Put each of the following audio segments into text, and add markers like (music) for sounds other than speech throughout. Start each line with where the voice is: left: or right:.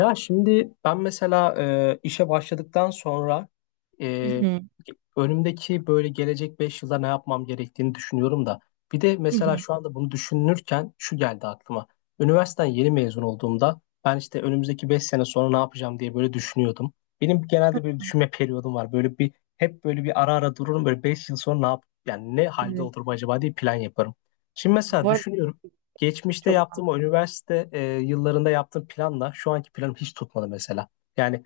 left: Ya şimdi ben mesela işe başladıktan sonra
right: Hı
left: e,
right: hı.
left: önümdeki böyle gelecek 5 yılda ne yapmam gerektiğini düşünüyorum da. Bir de
right: Hı
left: mesela
right: hı.
left: şu anda bunu düşünürken şu geldi aklıma. Üniversiteden yeni mezun olduğumda ben işte önümüzdeki 5 sene sonra ne yapacağım diye böyle düşünüyordum. Benim genelde böyle düşünme periyodum var. Böyle bir hep böyle bir ara ara dururum, böyle 5 yıl sonra ne yap yani ne halde
right: Evet.
left: olurum acaba diye plan yaparım. Şimdi mesela
right: Bu arada
left: düşünüyorum. Geçmişte
right: çok
left: yaptığım o üniversite yıllarında yaptığım planla şu anki planım hiç tutmadı mesela. Yani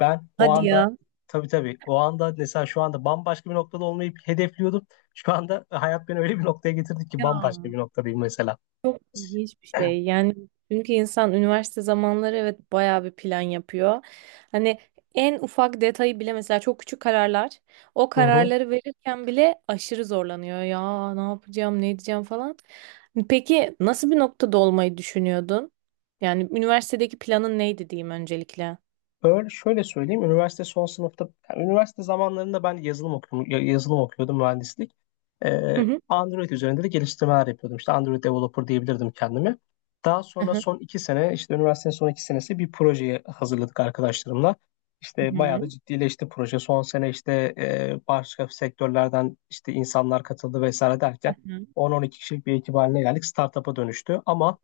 left: ben o
right: hadi
left: anda,
right: ya.
left: tabii tabii, o anda mesela şu anda bambaşka bir noktada olmayı hedefliyordum. Şu anda hayat beni öyle bir noktaya getirdi ki bambaşka
right: Ya
left: bir noktadayım mesela.
right: çok ilginç bir şey. Yani çünkü insan üniversite zamanları evet bayağı bir plan yapıyor. Hani en ufak detayı bile mesela çok küçük kararlar. O
left: Hı hı.
right: kararları verirken bile aşırı zorlanıyor. Ya ne yapacağım, ne edeceğim falan. Peki nasıl bir noktada olmayı düşünüyordun? Yani üniversitedeki planın neydi diyeyim öncelikle?
left: Öyle şöyle söyleyeyim. Üniversite son sınıfta, yani üniversite zamanlarında ben yazılım okuyordum mühendislik.
right: Hı hı.
left: Android üzerinde de geliştirmeler yapıyordum. İşte Android developer diyebilirdim kendimi. Daha
right: Hı
left: sonra
right: hı.
left: son 2 sene, işte üniversitenin son 2 senesi bir projeye hazırladık arkadaşlarımla.
right: Hı
left: İşte bayağı
right: hı.
left: da ciddileşti proje. Son sene işte başka sektörlerden işte insanlar katıldı vesaire
right: Hı
left: derken
right: hı.
left: 10-12 kişilik bir ekip haline geldik. Startup'a dönüştü ama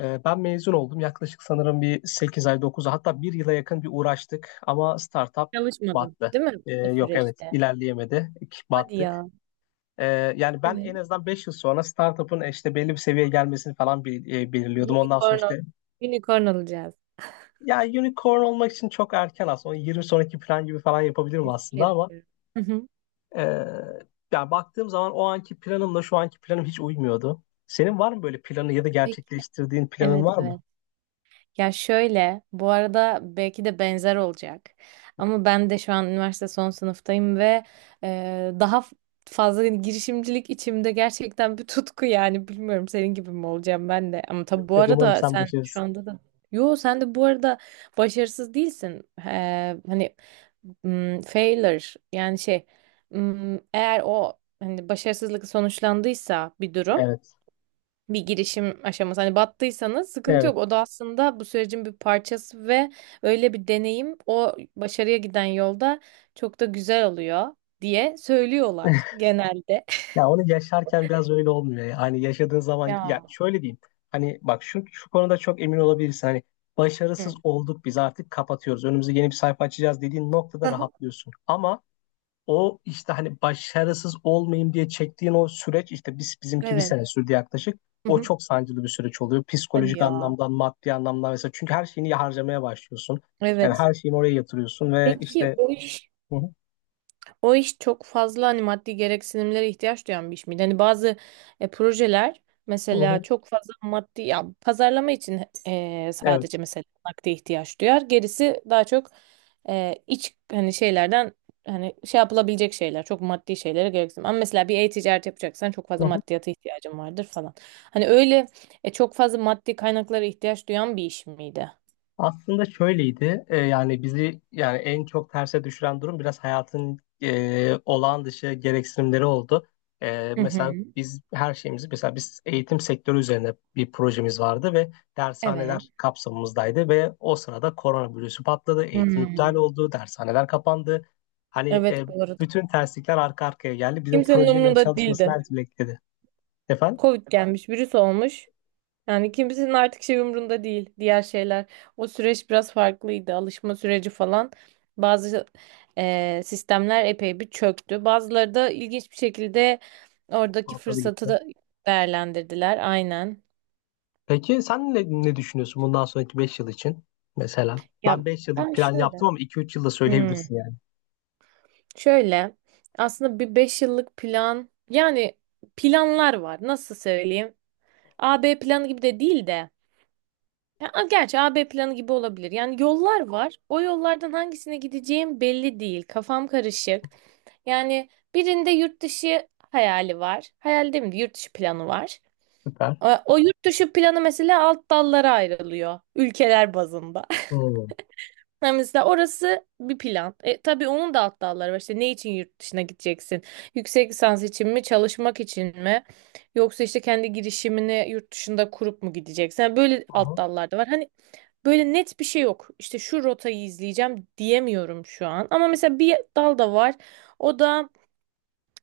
left: ben mezun oldum. Yaklaşık sanırım bir 8 ay, 9 ay hatta bir yıla yakın bir uğraştık ama startup
right: Çalışmadın,
left: battı.
right: değil mi o
left: Yok, evet
right: süreçte?
left: ilerleyemedik,
right: Hadi
left: battık.
right: ya.
left: Ee, Yani ben
right: Evet.
left: en azından 5 yıl sonra startup'ın işte belli bir seviyeye gelmesini falan belirliyordum. Ondan sonra
right: Unicorn,
left: işte
right: unicorn olacağız.
left: ya, unicorn olmak için çok erken aslında. Onu 20 sonraki plan gibi falan yapabilirim
right: Espri
left: aslında ama
right: yapıyorum. Hı hı.
left: e, yani baktığım zaman o anki planımla şu anki planım hiç uymuyordu. Senin var mı böyle planı ya da
right: Peki.
left: gerçekleştirdiğin planın
right: Evet,
left: var mı?
right: evet. Ya şöyle, bu arada belki de benzer olacak. Ama ben de şu an üniversite son sınıftayım ve daha fazla hani girişimcilik içimde gerçekten bir tutku yani. Bilmiyorum senin gibi mi olacağım ben de. Ama tabii
left: Yok
right: bu
left: yok, umarım
right: arada
left: sen
right: sen şu
left: başarırsın.
right: anda da... Yo sen de bu arada başarısız değilsin. Hani failure, yani şey, eğer o hani başarısızlık sonuçlandıysa bir durum,
left: Evet.
right: bir girişim aşaması. Hani battıysanız sıkıntı
left: Evet.
right: yok. O da aslında bu sürecin bir parçası ve öyle bir deneyim o başarıya giden yolda çok da güzel oluyor diye söylüyorlar
left: (laughs)
right: genelde. (laughs)
left: Ya onu yaşarken biraz öyle olmuyor ya. Hani yaşadığın zaman ya
right: Ya.
left: şöyle diyeyim. Hani bak, şu konuda çok emin olabilirsin. Hani başarısız
right: Hı.
left: olduk, biz artık kapatıyoruz. Önümüze yeni bir sayfa açacağız dediğin noktada
right: Aha.
left: rahatlıyorsun. Ama o işte hani başarısız olmayayım diye çektiğin o süreç, işte bizimki bir
right: Evet.
left: sene sürdü yaklaşık.
right: Hı
left: O
right: hı.
left: çok sancılı bir süreç oluyor.
right: Hadi
left: Psikolojik
right: ya.
left: anlamdan, maddi anlamdan mesela. Çünkü her şeyini harcamaya başlıyorsun. Yani
right: Evet.
left: her şeyini oraya yatırıyorsun ve
right: Peki
left: işte.
right: o iş
left: Hı hı,
right: O iş çok fazla hani maddi gereksinimlere ihtiyaç duyan bir iş miydi? Hani bazı projeler
left: hı
right: mesela
left: hı,
right: çok fazla maddi ya pazarlama için,
left: evet.
right: sadece mesela nakde ihtiyaç duyar. Gerisi daha çok iç, hani şeylerden, hani şey yapılabilecek şeyler, çok maddi şeylere gereksinim. Ama mesela bir e-ticaret yapacaksan çok fazla maddiyata ihtiyacın vardır falan. Hani öyle, çok fazla maddi kaynaklara ihtiyaç duyan bir iş miydi?
left: Aslında şöyleydi. Yani bizi, yani en çok terse düşüren durum biraz hayatın olağan dışı gereksinimleri oldu.
right: Hı
left: Mesela
right: hı.
left: biz her şeyimizi, mesela biz eğitim sektörü üzerine bir projemiz vardı ve
right: Evet.
left: dershaneler kapsamımızdaydı ve o sırada koronavirüsü patladı, eğitim iptal
right: Hmm.
left: oldu, dershaneler kapandı. Hani
right: Evet, bu arada.
left: bütün terslikler arka arkaya geldi. Bizim
right: Kimsenin
left: projenin
right: umurunda
left: çalışmasını
right: değildi.
left: her türlü etkiledi. Efendim?
right: Covid gelmiş, virüs olmuş. Yani kimsenin artık şey umrunda değil, diğer şeyler. O süreç biraz farklıydı. Alışma süreci falan. Bazı sistemler epey bir çöktü. Bazıları da ilginç bir şekilde oradaki
left: Atladı
right: fırsatı
left: gitti.
right: da değerlendirdiler. Aynen.
left: Peki sen ne düşünüyorsun bundan sonraki 5 yıl için mesela?
right: Ya
left: Ben 5 yıllık
right: ben
left: plan yaptım
right: şöyle.
left: ama 2-3 yılda
right: Hmm,
left: söyleyebilirsin yani.
right: şöyle. Aslında bir 5 yıllık plan, yani planlar var. Nasıl söyleyeyim? A-B planı gibi de değil de. Ya, gerçi AB planı gibi olabilir. Yani yollar var. O yollardan hangisine gideceğim belli değil. Kafam karışık. Yani birinde yurt dışı hayali var. Hayal değil mi? Yurt dışı planı var.
left: Süper.
right: O yurt dışı planı mesela alt dallara ayrılıyor. Ülkeler bazında. (laughs)
left: Hmm.
right: Yani mesela orası bir plan. Tabii onun da alt dalları var. İşte ne için yurt dışına gideceksin? Yüksek lisans için mi? Çalışmak için mi? Yoksa işte kendi girişimini yurt dışında kurup mu gideceksin? Yani böyle alt
left: Aha,
right: dallar da var. Hani böyle net bir şey yok. İşte şu rotayı izleyeceğim diyemiyorum şu an. Ama mesela bir dal da var. O da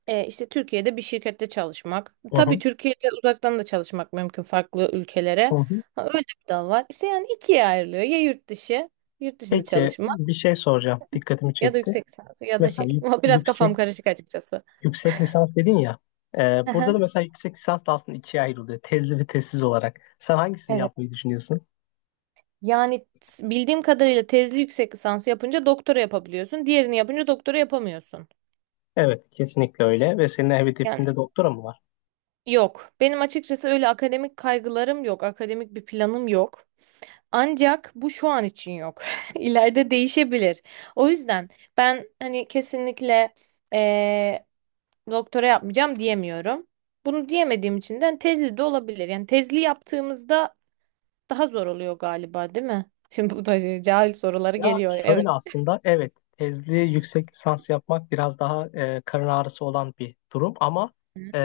right: işte Türkiye'de bir şirkette çalışmak. Tabii
left: aha,
right: Türkiye'de uzaktan da çalışmak mümkün farklı ülkelere.
left: aha.
right: Ha, öyle bir dal var. İşte yani ikiye ayrılıyor. Ya yurt dışı, yurt dışında
left: Peki
right: çalışmak
left: bir şey soracağım. Dikkatimi
right: ya da
left: çekti.
right: yüksek lisans ya da
left: Mesela
right: şey.
left: yük-
right: (laughs) Biraz
left: yüksek
right: kafam karışık açıkçası.
left: Yüksek lisans dedin ya. e, Burada
right: Aha,
left: da mesela yüksek lisans da aslında ikiye ayrılıyor. Tezli ve tezsiz olarak. Sen hangisini
right: evet.
left: yapmayı düşünüyorsun?
right: Yani bildiğim kadarıyla tezli yüksek lisansı yapınca doktora yapabiliyorsun. Diğerini yapınca doktora yapamıyorsun.
left: Evet, kesinlikle öyle. Ve senin
right: Yani
left: hedefinde doktora mı var?
right: yok. Benim açıkçası öyle akademik kaygılarım yok. Akademik bir planım yok. Ancak bu şu an için yok. (laughs) İleride değişebilir. O yüzden ben hani kesinlikle eee, doktora yapmayacağım diyemiyorum. Bunu diyemediğim için de hani, tezli de olabilir. Yani tezli yaptığımızda daha zor oluyor galiba, değil mi? (laughs) Şimdi bu da şey, cahil soruları
left: Ya
right: geliyor. Evet.
left: şöyle, aslında evet, tezli yüksek lisans yapmak biraz daha karın ağrısı olan bir durum ama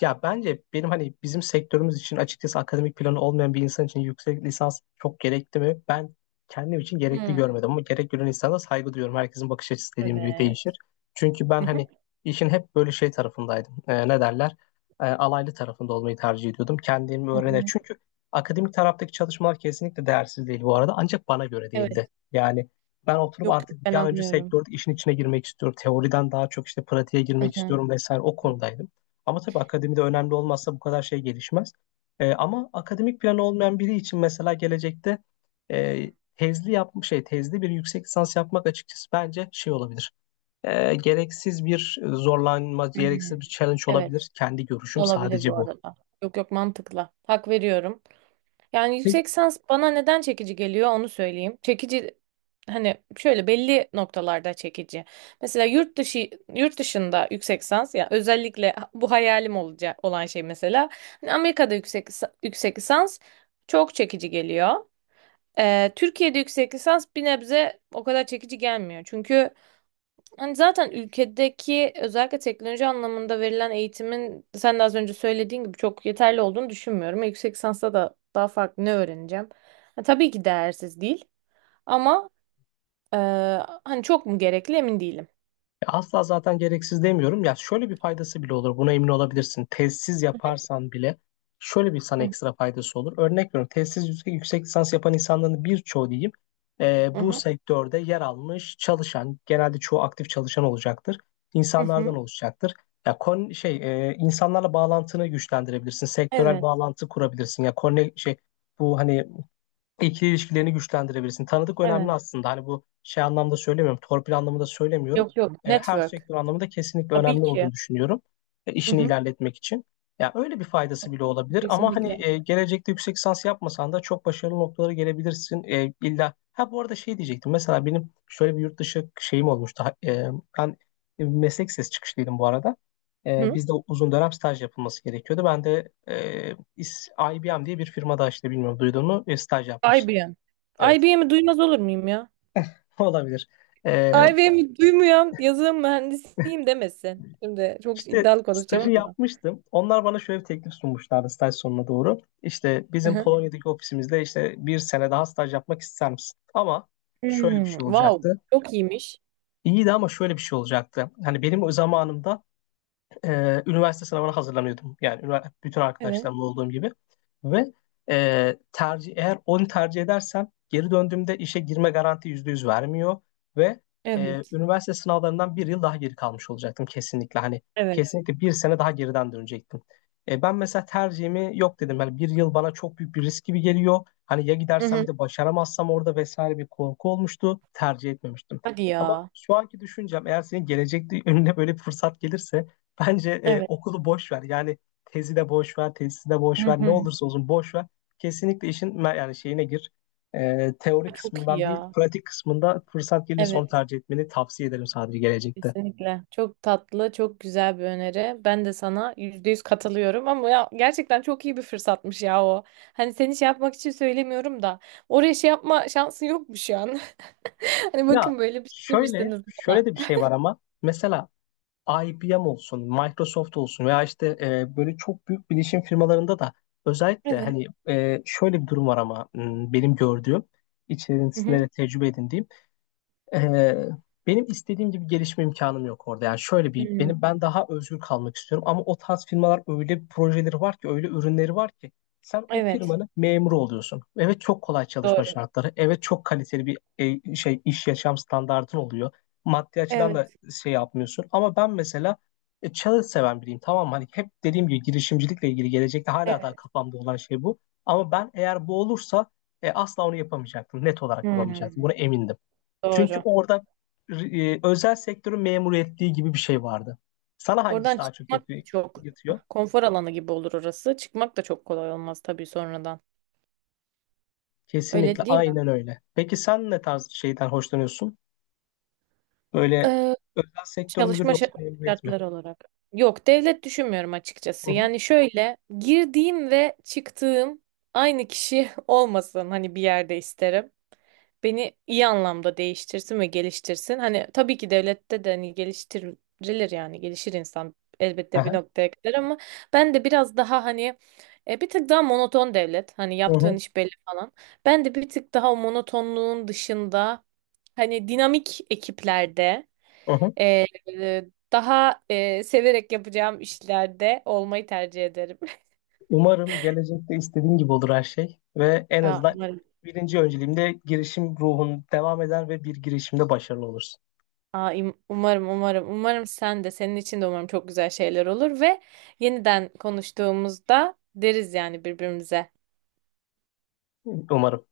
left: ya, bence benim hani bizim sektörümüz için, açıkçası akademik planı olmayan bir insan için yüksek lisans çok gerekli mi? Ben kendim için gerekli
right: Hmm,
left: görmedim ama gerek gören insana saygı duyuyorum. Herkesin bakış açısı dediğim gibi değişir.
right: evet.
left: Çünkü ben
right: Hı hı,
left: hani işin hep böyle şey tarafındaydım. Ne derler? Alaylı tarafında olmayı tercih ediyordum. Kendimi
right: hı
left: öğrene.
right: hı.
left: Çünkü akademik taraftaki çalışmalar kesinlikle değersiz değil bu arada, ancak bana göre
right: Evet.
left: değildi. Yani ben oturup
right: Yok, yok,
left: artık bir
right: ben
left: an önce
right: anlıyorum.
left: sektördeki işin içine girmek istiyorum. Teoriden daha çok işte pratiğe
right: Hı
left: girmek
right: hı.
left: istiyorum vesaire, o konudaydım. Ama tabii akademide önemli olmazsa bu kadar şey gelişmez. Ama akademik planı olmayan biri için mesela gelecekte e, tezli yapmış şey tezli bir yüksek lisans yapmak açıkçası bence şey olabilir. Gereksiz bir zorlanma,
right: Hı.
left: gereksiz bir challenge
right: Evet.
left: olabilir. Kendi görüşüm
right: Olabilir
left: sadece
right: bu
left: bu.
right: arada. Yok, yok, mantıklı. Hak veriyorum. Yani yüksek lisans bana neden çekici geliyor onu söyleyeyim. Çekici, hani şöyle belli noktalarda çekici. Mesela yurt dışında yüksek lisans, ya özellikle bu hayalim olacak olan şey, mesela hani Amerika'da yüksek lisans çok çekici geliyor. Türkiye'de yüksek lisans bir nebze o kadar çekici gelmiyor. Çünkü yani zaten ülkedeki özellikle teknoloji anlamında verilen eğitimin, sen de az önce söylediğin gibi, çok yeterli olduğunu düşünmüyorum. Yüksek lisansta da daha farklı ne öğreneceğim? Ha, tabii ki değersiz değil ama e, hani çok mu gerekli emin değilim.
left: Ya, asla zaten gereksiz demiyorum. Ya şöyle bir faydası bile olur. Buna emin olabilirsin. Tezsiz yaparsan bile şöyle bir sana
right: Hı hı.
left: ekstra faydası olur. Örnek veriyorum. Tezsiz yüksek lisans yapan insanların birçoğu, diyeyim,
right: Hı
left: bu
right: hı,
left: sektörde yer almış çalışan, genelde çoğu aktif çalışan olacaktır.
right: hı
left: İnsanlardan
right: hı.
left: oluşacaktır. Ya, insanlarla bağlantını güçlendirebilirsin. Sektörel
right: Evet,
left: bağlantı kurabilirsin. Ya, konne şey bu hani ikili ilişkilerini güçlendirebilirsin. Tanıdık önemli
right: evet.
left: aslında. Hani bu şey anlamda söylemiyorum. Torpil anlamında söylemiyorum.
right: Yok, yok.
left: Her
right: Network.
left: sektör anlamında kesinlikle
right: Tabii
left: önemli
right: ki.
left: olduğunu düşünüyorum.
right: Hı
left: İşini
right: hı.
left: ilerletmek için. Ya, öyle bir faydası bile olabilir ama
right: Kesinlikle.
left: hani gelecekte yüksek lisans yapmasan da çok başarılı noktalara gelebilirsin. İlla ha, bu arada şey diyecektim. Mesela benim şöyle bir yurt dışı şeyim olmuştu. Ben meslek sesi çıkışlıydım bu arada.
right: Hı.
left: Bizde uzun dönem staj yapılması gerekiyordu. Ben de İs- IBM diye bir firmada, işte bilmiyorum duydun mu, staj yapmıştım.
right: IBM.
left: Evet,
right: IBM'i duymaz olur muyum ya?
left: (laughs) olabilir. Ee,
right: IBM'i duymayan yazılım mühendisiyim demesin. Şimdi çok
left: işte
right: iddialı konuşacağım
left: stajı
right: ama.
left: yapmıştım. Onlar bana şöyle bir teklif sunmuşlardı staj sonuna doğru. İşte bizim Polonya'daki ofisimizde işte bir sene daha staj yapmak ister misin? Ama şöyle bir
right: Hmm,
left: şey
right: wow,
left: olacaktı.
right: çok iyiymiş.
left: İyiydi ama şöyle bir şey olacaktı. Hani benim o zamanımda üniversite sınavına hazırlanıyordum. Yani bütün
right: Evet,
left: arkadaşlarımla olduğum gibi. Ve tercih, eğer onu tercih edersem geri döndüğümde işe girme garanti %100 vermiyor ve
right: evet,
left: üniversite sınavlarından bir yıl daha geri kalmış olacaktım kesinlikle. Hani
right: evet.
left: kesinlikle bir sene daha geriden dönecektim. Ben mesela tercihimi yok dedim. Yani bir yıl bana çok büyük bir risk gibi geliyor. Hani ya
right: Hı
left: gidersem, bir
right: hı.
left: de başaramazsam orada vesaire, bir korku olmuştu. Tercih etmemiştim.
right: Hadi
left: Ama
right: ya.
left: şu anki düşüncem, eğer senin gelecekte (laughs) önüne böyle bir fırsat gelirse, bence
right: Evet.
left: okulu boş ver. Yani tezi de boş ver, tezisi de
right: Hı
left: boş ver. Ne
right: hı.
left: olursa olsun boş ver. Kesinlikle işin yani şeyine gir. Teori
right: Çok iyi
left: kısmından değil,
right: ya.
left: pratik kısmında fırsat gelirse onu
right: Evet,
left: tercih etmeni tavsiye ederim sadece gelecekte.
right: kesinlikle. Çok tatlı, çok güzel bir öneri. Ben de sana %100 katılıyorum ama ya gerçekten çok iyi bir fırsatmış ya o. Hani seni şey yapmak için söylemiyorum da oraya şey yapma şansın yokmuş yani. (laughs) Hani
left: Ya
right: bakın böyle bir şey
left: şöyle,
right: demiştiniz
left: şöyle
right: bana.
left: de bir şey var ama mesela IBM olsun, Microsoft olsun veya işte böyle çok büyük bilişim firmalarında da özellikle
right: Evet.
left: hani şöyle bir durum var ama benim gördüğüm,
right: Hı hı.
left: içerisinde de tecrübe edindiğim. Ee, Benim istediğim gibi gelişme imkanım yok orada. Yani şöyle bir
right: Hmm,
left: ben daha özgür kalmak istiyorum ama o tarz firmalar öyle projeleri var ki, öyle ürünleri var ki sen o
right: evet.
left: firmanın memuru oluyorsun. Evet, çok kolay çalışma
right: Doğru.
left: şartları. Evet, çok kaliteli bir iş yaşam standartın oluyor. Maddi açıdan da
right: Evet.
left: şey yapmıyorsun. Ama ben mesela challenge seven biriyim, tamam mı? Hani hep dediğim gibi girişimcilikle ilgili gelecekte hala daha
right: Evet.
left: kafamda olan şey bu. Ama ben eğer bu olursa asla onu yapamayacaktım. Net olarak yapamayacaktım.
right: Hmm,
left: Buna emindim. Çünkü
right: doğru.
left: orada özel sektörün memur ettiği gibi bir şey vardı. Sana hangisi
right: Oradan
left: daha çok
right: çıkmak
left: yatıyor?
right: da çok
left: yatıyor?
right: konfor alanı gibi olur orası. Çıkmak da çok kolay olmaz tabii sonradan. Öyle
left: Kesinlikle,
right: değil mi?
left: aynen öyle. Peki sen ne tarz şeyden hoşlanıyorsun? Böyle
right: Ee,
left: özel sektör müdür
right: çalışma
left: yoksa memuriyet mi?
right: şartları olarak. Yok, devlet düşünmüyorum
left: Hı
right: açıkçası.
left: hı.
right: Yani şöyle, girdiğim ve çıktığım aynı kişi (laughs) olmasın hani bir yerde, isterim. Beni iyi anlamda değiştirsin ve geliştirsin. Hani tabii ki devlette de hani geliştirilir, yani gelişir insan elbette bir
left: Aha.
right: noktaya kadar, ama ben de biraz daha hani bir tık daha monoton devlet. Hani
left: Hı
right: yaptığın
left: hı.
right: iş belli falan. Ben de bir tık daha o monotonluğun dışında, hani dinamik ekiplerde,
left: Hı hı.
right: e, e, daha severek yapacağım işlerde olmayı tercih ederim.
left: Umarım gelecekte istediğin gibi olur her şey ve en
right: (laughs) Aa,
left: azından birinci önceliğimde girişim ruhun devam eder ve bir girişimde başarılı olursun.
right: aa, umarım, umarım, umarım sen de, senin için de umarım çok güzel şeyler olur ve yeniden konuştuğumuzda deriz yani birbirimize.
left: Umarım.